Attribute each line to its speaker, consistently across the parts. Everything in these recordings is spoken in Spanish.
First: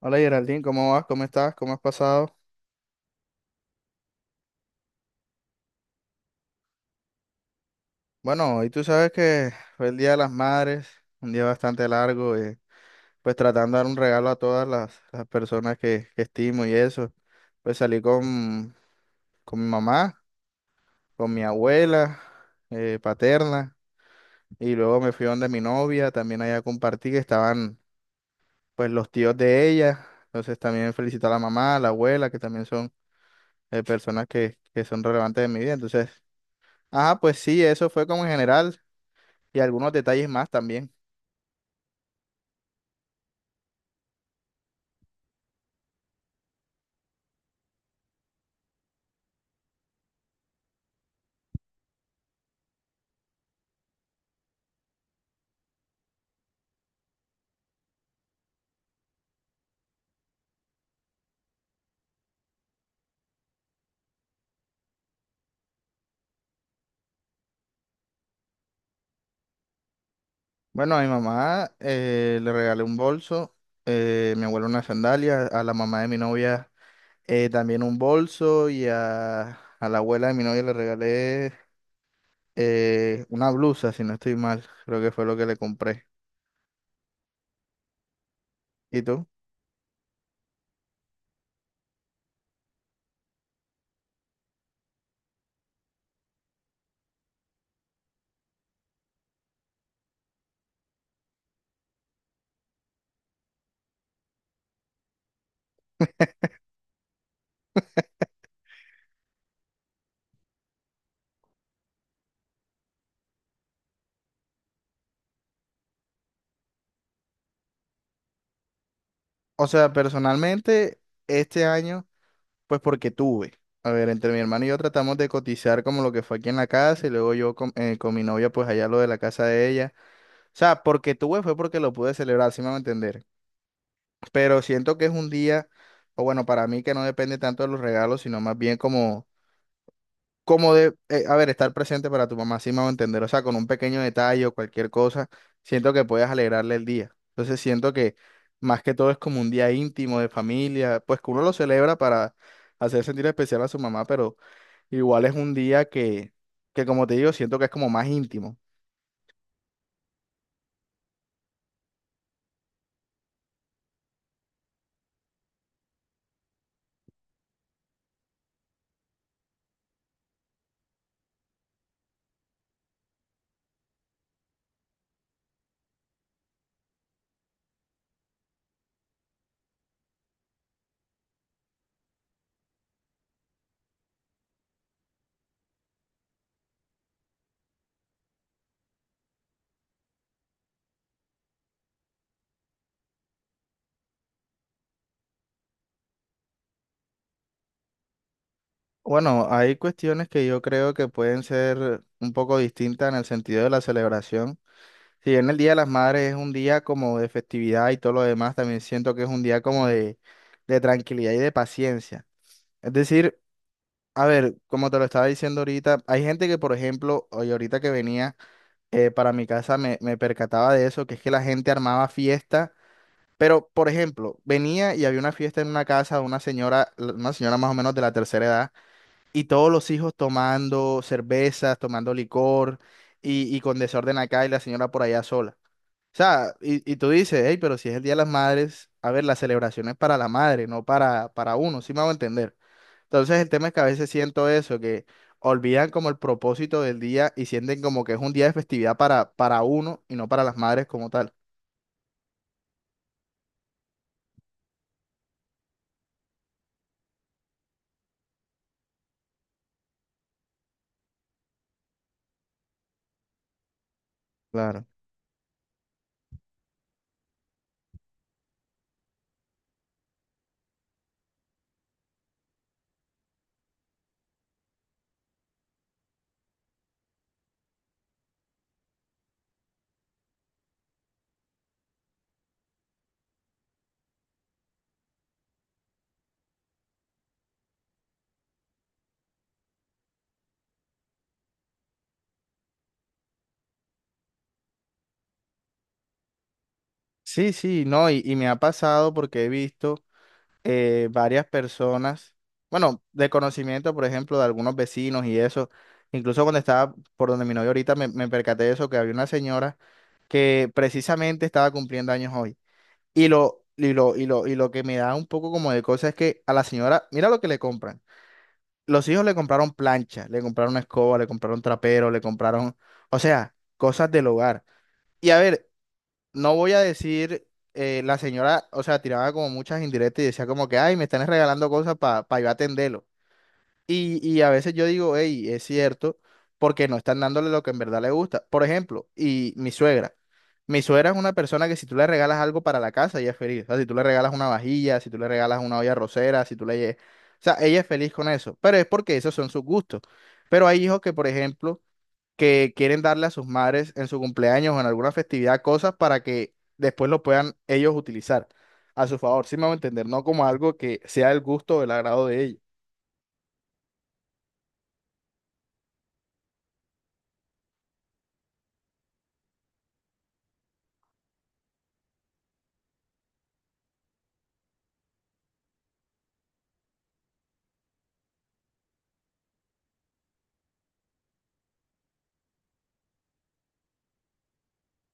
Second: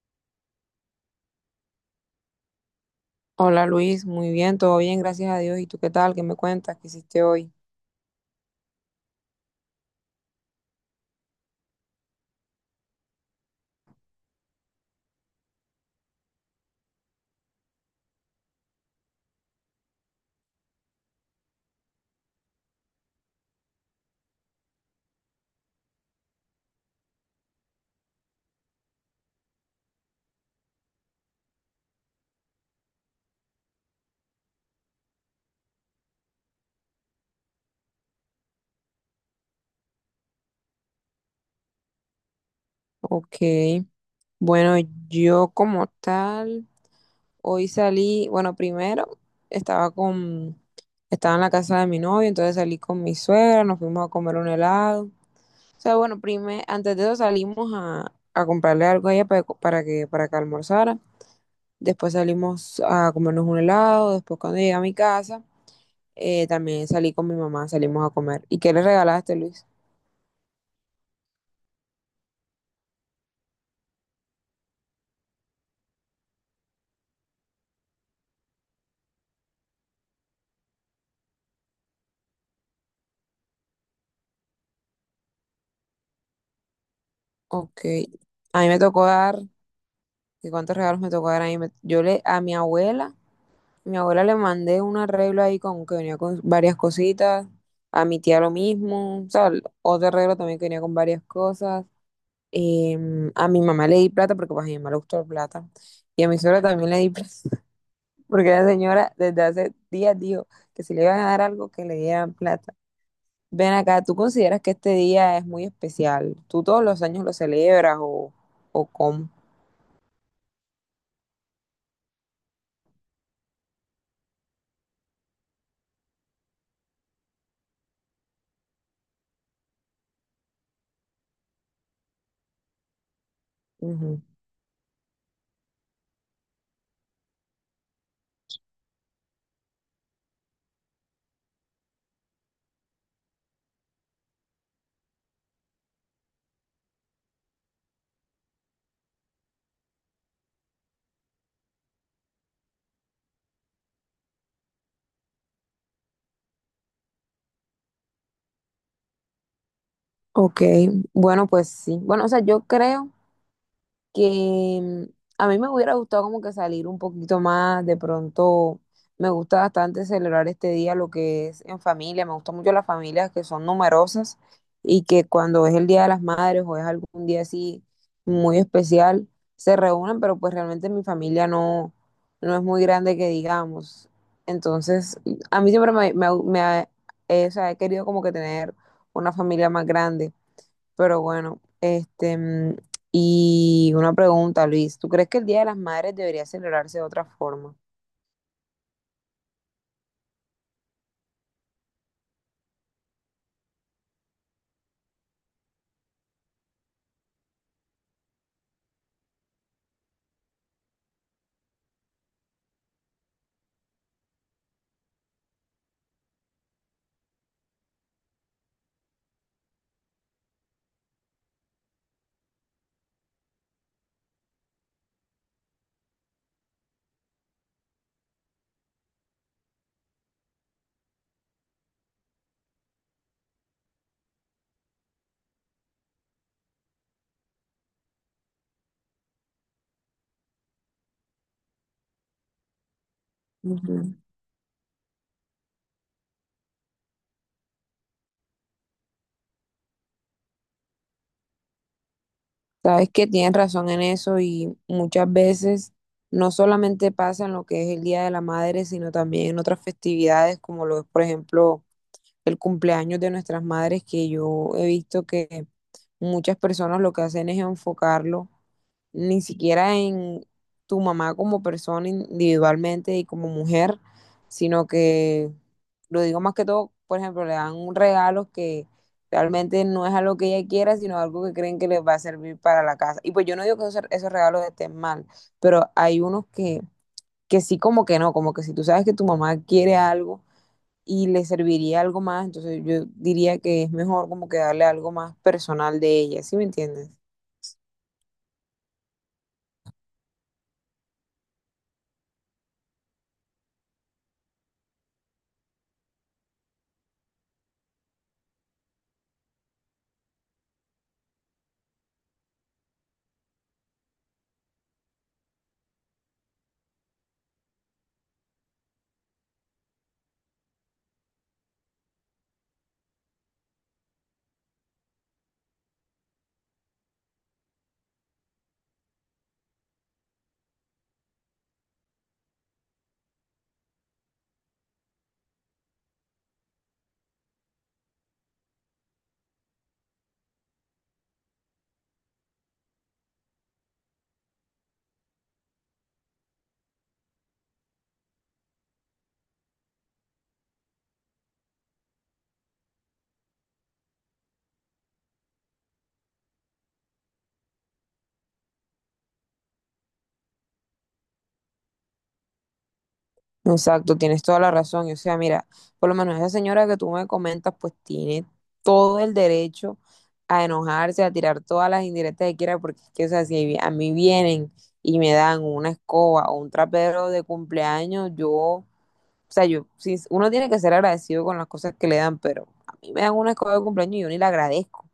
Speaker 1: Hola Geraldine, ¿cómo vas? ¿Cómo estás? ¿Cómo has pasado?
Speaker 2: Hola Luis, muy bien, todo bien, gracias a Dios. ¿Y tú qué tal? ¿Qué me cuentas? ¿Qué hiciste hoy?
Speaker 1: Bueno, hoy tú sabes que fue el Día de las Madres, un día bastante largo, pues tratando de dar un regalo a todas las personas que estimo y eso. Pues salí con mi mamá, con mi abuela paterna, y luego me fui donde mi novia, también allá compartí que estaban pues los tíos de ella, entonces también felicito a la mamá, a la abuela, que también son personas que son relevantes en mi vida, entonces... Ajá, pues sí, eso fue como en general, y algunos detalles más también.
Speaker 2: Ok, bueno, yo como tal, hoy salí, bueno, primero estaba con, estaba en la casa de mi novio, entonces salí con mi suegra, nos fuimos a comer un helado. O sea, bueno, primero, antes de eso salimos a comprarle algo a ella para que almorzara. Después salimos a comernos un helado, después cuando llegué a mi casa, también salí con mi mamá, salimos a comer. ¿Y qué le regalaste, Luis?
Speaker 1: Bueno, a mi mamá le regalé un bolso, mi abuelo una sandalia, a la mamá de mi novia también un bolso a la abuela de mi novia le regalé una blusa, si no estoy mal, creo que fue lo que le compré.
Speaker 2: Ok. A mí me
Speaker 1: ¿Y
Speaker 2: tocó
Speaker 1: tú?
Speaker 2: dar, ¿Y cuántos regalos me tocó dar? A mi abuela le mandé un arreglo ahí con que venía con varias cositas, a mi tía lo mismo, o sea, otro arreglo también que venía con varias cosas. A mi mamá le di plata porque pues, a mi mamá le gustó la plata. Y a mi suegra también le di plata, porque la señora desde hace días dijo que si le iban a dar algo, que le dieran plata. Ven acá, ¿tú consideras que este día es muy especial? ¿Tú todos los años lo celebras o cómo?
Speaker 1: O sea, personalmente, este año, pues porque tuve. A ver, entre mi hermano y yo tratamos de cotizar como lo que fue aquí en la casa y luego yo con mi novia, pues allá lo de la casa de ella. O sea, porque tuve fue porque lo pude celebrar, si me van a entender. Pero siento que es un día, o bueno, para mí que no depende tanto de los regalos, sino más bien como, a ver, estar presente para tu mamá, sí me a entender, o sea, con un pequeño detalle o cualquier cosa, siento que puedes alegrarle el día. Entonces siento que más que todo es como un día íntimo de familia, pues que uno lo celebra para hacer sentir especial a su mamá, pero igual es un día que como te digo, siento que es como más íntimo.
Speaker 2: Ok, bueno, pues sí. Bueno, o sea, yo creo que a mí me hubiera gustado como que salir un poquito más, de pronto me gusta bastante celebrar este día, lo que es en familia, me gustan mucho las familias que son numerosas y que cuando es el Día de las Madres o es algún día así muy especial, se reúnen, pero pues realmente mi familia no, no es muy grande que digamos. Entonces, a mí siempre o sea, he querido como que tener una familia más grande. Pero bueno, y una pregunta, Luis, ¿tú crees que el Día de las Madres debería celebrarse de otra forma?
Speaker 1: Bueno, hay cuestiones que yo creo que pueden ser un poco distintas en el sentido de la celebración. Si bien el Día de las Madres es un día como de festividad y todo lo demás, también siento que es un día como de tranquilidad y de paciencia. Es decir, a ver, como te lo estaba diciendo ahorita, hay gente que, por ejemplo, hoy ahorita que venía para mi casa me percataba de eso, que es que la gente armaba fiesta, pero, por ejemplo, venía y había una fiesta en una casa de una señora, una señora más o menos de la tercera edad, y todos los hijos tomando cervezas, tomando licor y con desorden acá y la señora por allá sola. O sea, y tú dices, hey, pero si es el Día de las Madres, a ver, la celebración es para la madre, no para uno, sí me hago entender. Entonces el tema es que a veces
Speaker 2: Ujú.
Speaker 1: siento eso, que olvidan como el propósito del día y sienten como que es un día de festividad para uno y no para las madres como tal.
Speaker 2: Sabes que tienes razón en eso y muchas veces no solamente pasa en lo que es el Día de la Madre, sino también en otras festividades como lo es, por ejemplo, el cumpleaños de nuestras madres, que yo
Speaker 1: Claro.
Speaker 2: he visto que muchas personas lo que hacen es enfocarlo ni siquiera en tu mamá como persona individualmente y como mujer, sino que lo digo más que todo, por ejemplo, le dan un regalo que realmente no es algo que ella quiera, sino algo que creen que les va a servir para la casa. Y pues yo no digo que esos regalos estén mal, pero hay unos que sí como que no, como que si tú sabes que tu mamá quiere algo, y le serviría algo más, entonces yo diría que es mejor como que darle algo más personal de ella, ¿sí me entiendes?
Speaker 1: Sí, sí, no, y me ha pasado porque he visto varias personas, bueno, de conocimiento, por ejemplo, de algunos vecinos y eso, incluso cuando estaba por donde mi novio ahorita me percaté de eso, que había una señora que precisamente estaba cumpliendo años hoy. Y lo que me da un poco como de cosa es que a la señora, mira lo que le compran. Los hijos le compraron plancha, le compraron escoba, le compraron trapero, le compraron, o sea, cosas del hogar. Y a ver, no voy a decir, la señora, o sea, tiraba como muchas indirectas y decía como que, ay, me están regalando cosas para yo atenderlo. Y a veces yo digo, hey, es cierto, porque no están dándole lo que en verdad le gusta. Por ejemplo, y mi suegra. Mi suegra es una persona que si tú le regalas algo para la casa, ella es feliz. O sea, si tú le regalas una vajilla, si tú le regalas una olla rosera, si tú le... lle- O sea, ella es feliz con eso. Pero es porque esos son sus gustos. Pero hay hijos que, por ejemplo, que quieren darle a sus madres en su cumpleaños o en alguna festividad cosas para que después lo puedan ellos utilizar a su favor. Sí me a entender, no como algo que sea el gusto o el agrado de ellos.
Speaker 2: Exacto, tienes toda la razón. O sea, mira, por lo menos esa señora que tú me comentas, pues tiene todo el derecho a enojarse, a tirar todas las indirectas que quiera, porque es que, o sea, si vi- a mí vienen y me dan una escoba o un trapero de cumpleaños, o sea, yo, sí, uno tiene que ser agradecido con las cosas que le dan, pero a mí me dan una escoba de cumpleaños y yo ni la agradezco.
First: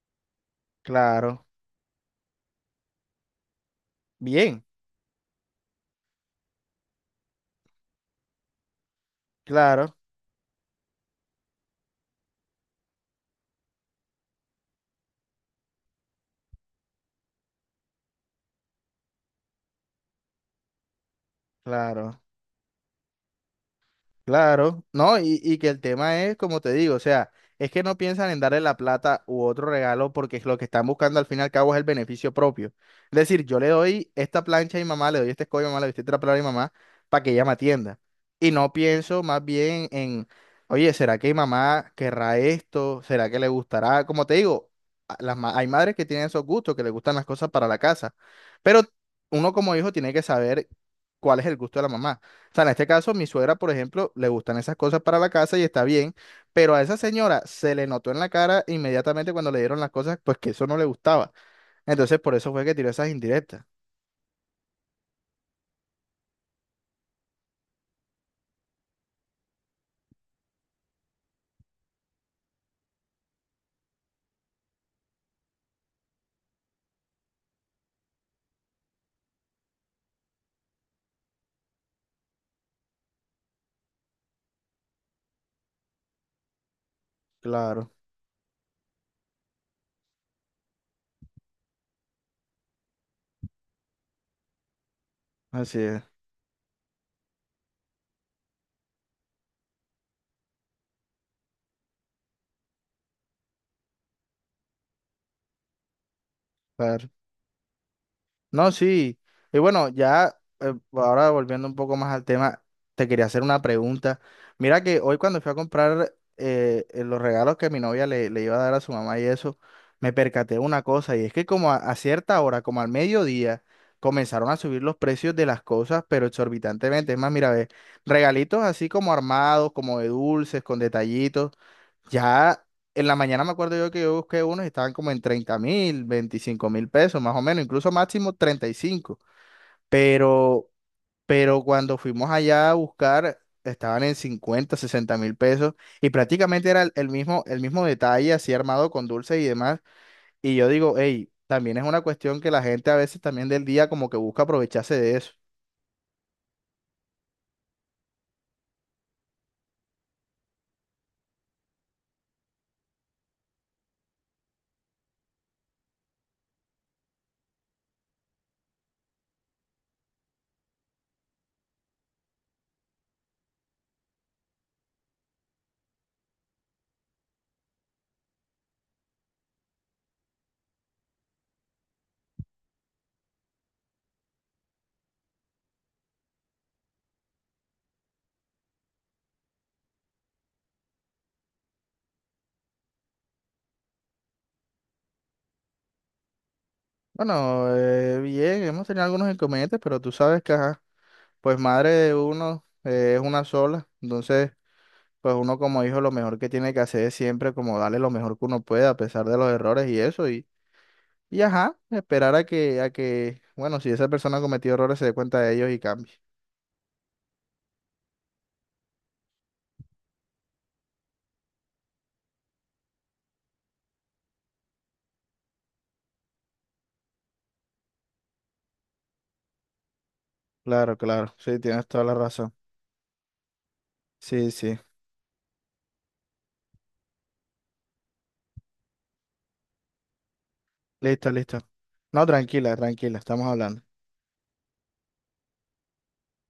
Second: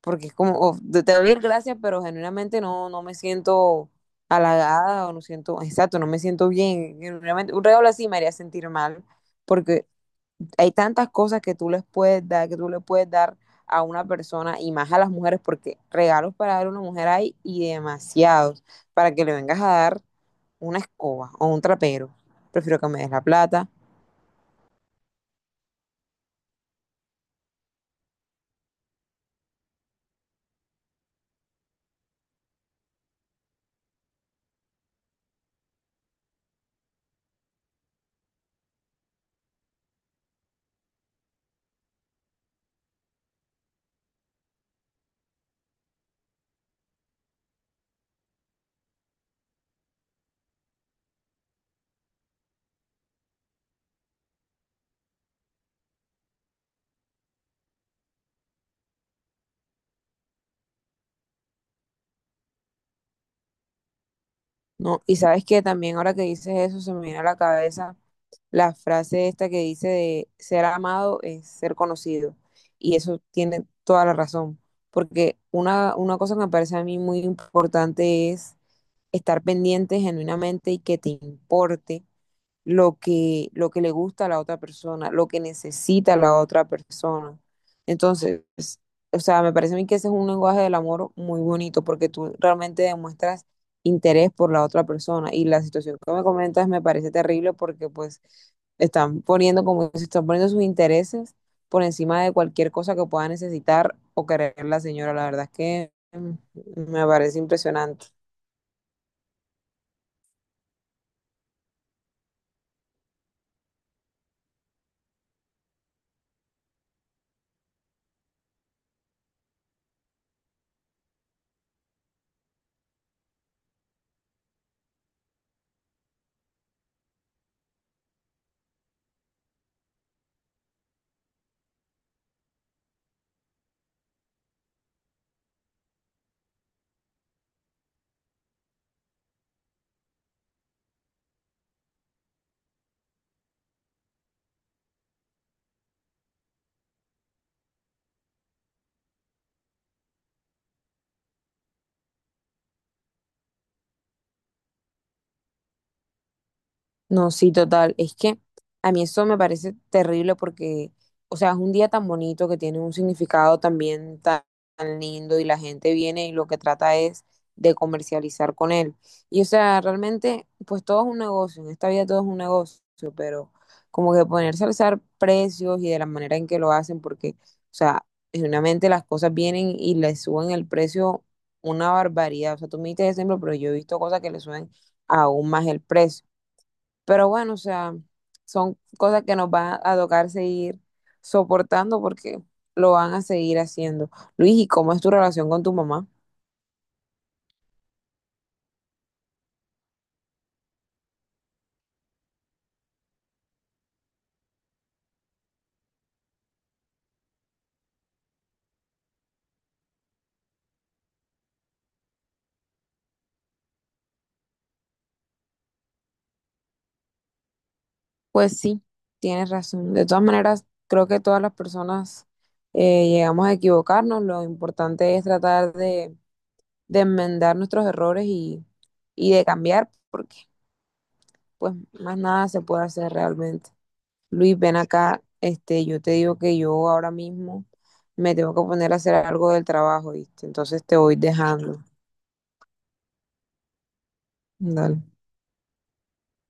Speaker 2: Porque es como, oh, te doy las
Speaker 1: Claro.
Speaker 2: gracias, pero genuinamente no, no me siento
Speaker 1: Bien,
Speaker 2: halagada o no siento, exacto, no me siento bien. Genuinamente, un regalo así me haría sentir mal, porque
Speaker 1: claro,
Speaker 2: hay tantas cosas que tú les puedes dar, que tú le puedes dar a una persona y más a las mujeres, porque regalos para dar a una mujer hay y demasiados, para que le vengas a dar una escoba o un trapero.
Speaker 1: claro.
Speaker 2: Prefiero que me des la plata.
Speaker 1: Claro, no, y que el tema es, como te digo, o sea, es que no piensan en darle la plata u otro regalo porque es lo que están buscando al fin y al cabo es el beneficio propio. Es decir, yo le doy esta plancha a mi mamá, le doy este escollo a mi mamá, le doy este trapeador a mi mamá para que ella me atienda. Y no pienso más bien en, oye, ¿será que mi mamá querrá esto? ¿Será que le gustará? Como te digo, hay madres que tienen esos gustos, que les gustan las cosas para la casa, pero uno como hijo tiene que saber cuál es el gusto de la mamá. O sea, en este caso, mi suegra, por ejemplo, le gustan esas cosas para la casa y está bien, pero a esa señora se le notó en la cara inmediatamente cuando le dieron las cosas, pues que eso no le gustaba. Entonces, por eso fue que tiró esas indirectas.
Speaker 2: No, y sabes que también ahora que dices eso se me viene a la cabeza la frase esta que dice de ser amado es ser conocido. Y eso tiene toda la razón, porque una cosa que me parece a mí muy importante es estar pendiente genuinamente y que te importe lo que le gusta a la otra persona, lo que necesita la otra persona.
Speaker 1: Claro,
Speaker 2: Entonces, o sea, me parece a mí que ese es un lenguaje del amor muy bonito porque tú realmente demuestras interés por la otra persona y la
Speaker 1: así
Speaker 2: situación
Speaker 1: es.
Speaker 2: que me comentas me parece terrible porque pues están poniendo como se están poniendo sus intereses por encima de cualquier cosa que pueda necesitar o querer la señora. La verdad es que me
Speaker 1: Claro.
Speaker 2: parece impresionante.
Speaker 1: No, sí. Y bueno, ya ahora volviendo un poco más al tema, te quería hacer una pregunta. Mira que hoy cuando fui a comprar los regalos que mi novia le iba a dar a su mamá y eso, me percaté de una cosa y es que como a cierta hora, como al mediodía, comenzaron a subir los precios de las cosas, pero exorbitantemente. Es más, mira, ve, regalitos así como armados, como de dulces, con detallitos. Ya en la mañana me acuerdo yo que yo busqué unos y estaban como en 30.000, 25.000 pesos, más o menos, incluso máximo 35. Pero, pero cuando fuimos allá a buscar, estaban en 50.000, 60.000 pesos y prácticamente era el mismo, el mismo detalle, así armado con dulces y demás. Y yo digo, hey, también es una cuestión que la gente a veces también del día como que busca aprovecharse de eso.
Speaker 2: No, sí, total. Es que a mí eso me parece terrible porque, o sea, es un día tan bonito que tiene un significado también tan lindo y la gente viene y lo que trata es de comercializar con él. Y, o sea, realmente, pues todo es un negocio, en esta vida todo es un negocio, pero como que ponerse a alzar precios y de la manera en que lo hacen, porque, o sea, genuinamente las cosas vienen y le suben el precio una barbaridad. O sea, tú me diste ese ejemplo, pero yo he visto cosas que le suben aún más el precio. Pero bueno, o sea, son cosas que nos van a tocar seguir soportando porque lo van a seguir haciendo. Luis, ¿y cómo es tu relación con tu mamá?
Speaker 1: Bueno, bien, hemos tenido algunos inconvenientes, pero tú sabes que, ajá, pues madre de uno es una sola, entonces pues uno como hijo lo mejor que tiene que hacer es siempre como darle lo mejor que uno puede a pesar de los errores y eso y ajá, esperar a bueno, si esa persona ha cometido errores se dé cuenta de ellos y cambie.
Speaker 2: Pues sí, tienes razón. De todas maneras, creo que todas las personas llegamos a equivocarnos. Lo importante es tratar de enmendar nuestros errores y de cambiar, porque
Speaker 1: Claro, claro, sí,
Speaker 2: pues
Speaker 1: tienes toda la
Speaker 2: más nada
Speaker 1: razón.
Speaker 2: se puede hacer realmente.
Speaker 1: Sí,
Speaker 2: Luis, ven
Speaker 1: sí,
Speaker 2: acá, este, yo te digo que yo ahora mismo me tengo que poner a hacer algo del trabajo, ¿viste? Entonces te voy
Speaker 1: listo, listo.
Speaker 2: dejando.
Speaker 1: No, tranquila, tranquila, estamos hablando.
Speaker 2: Dale.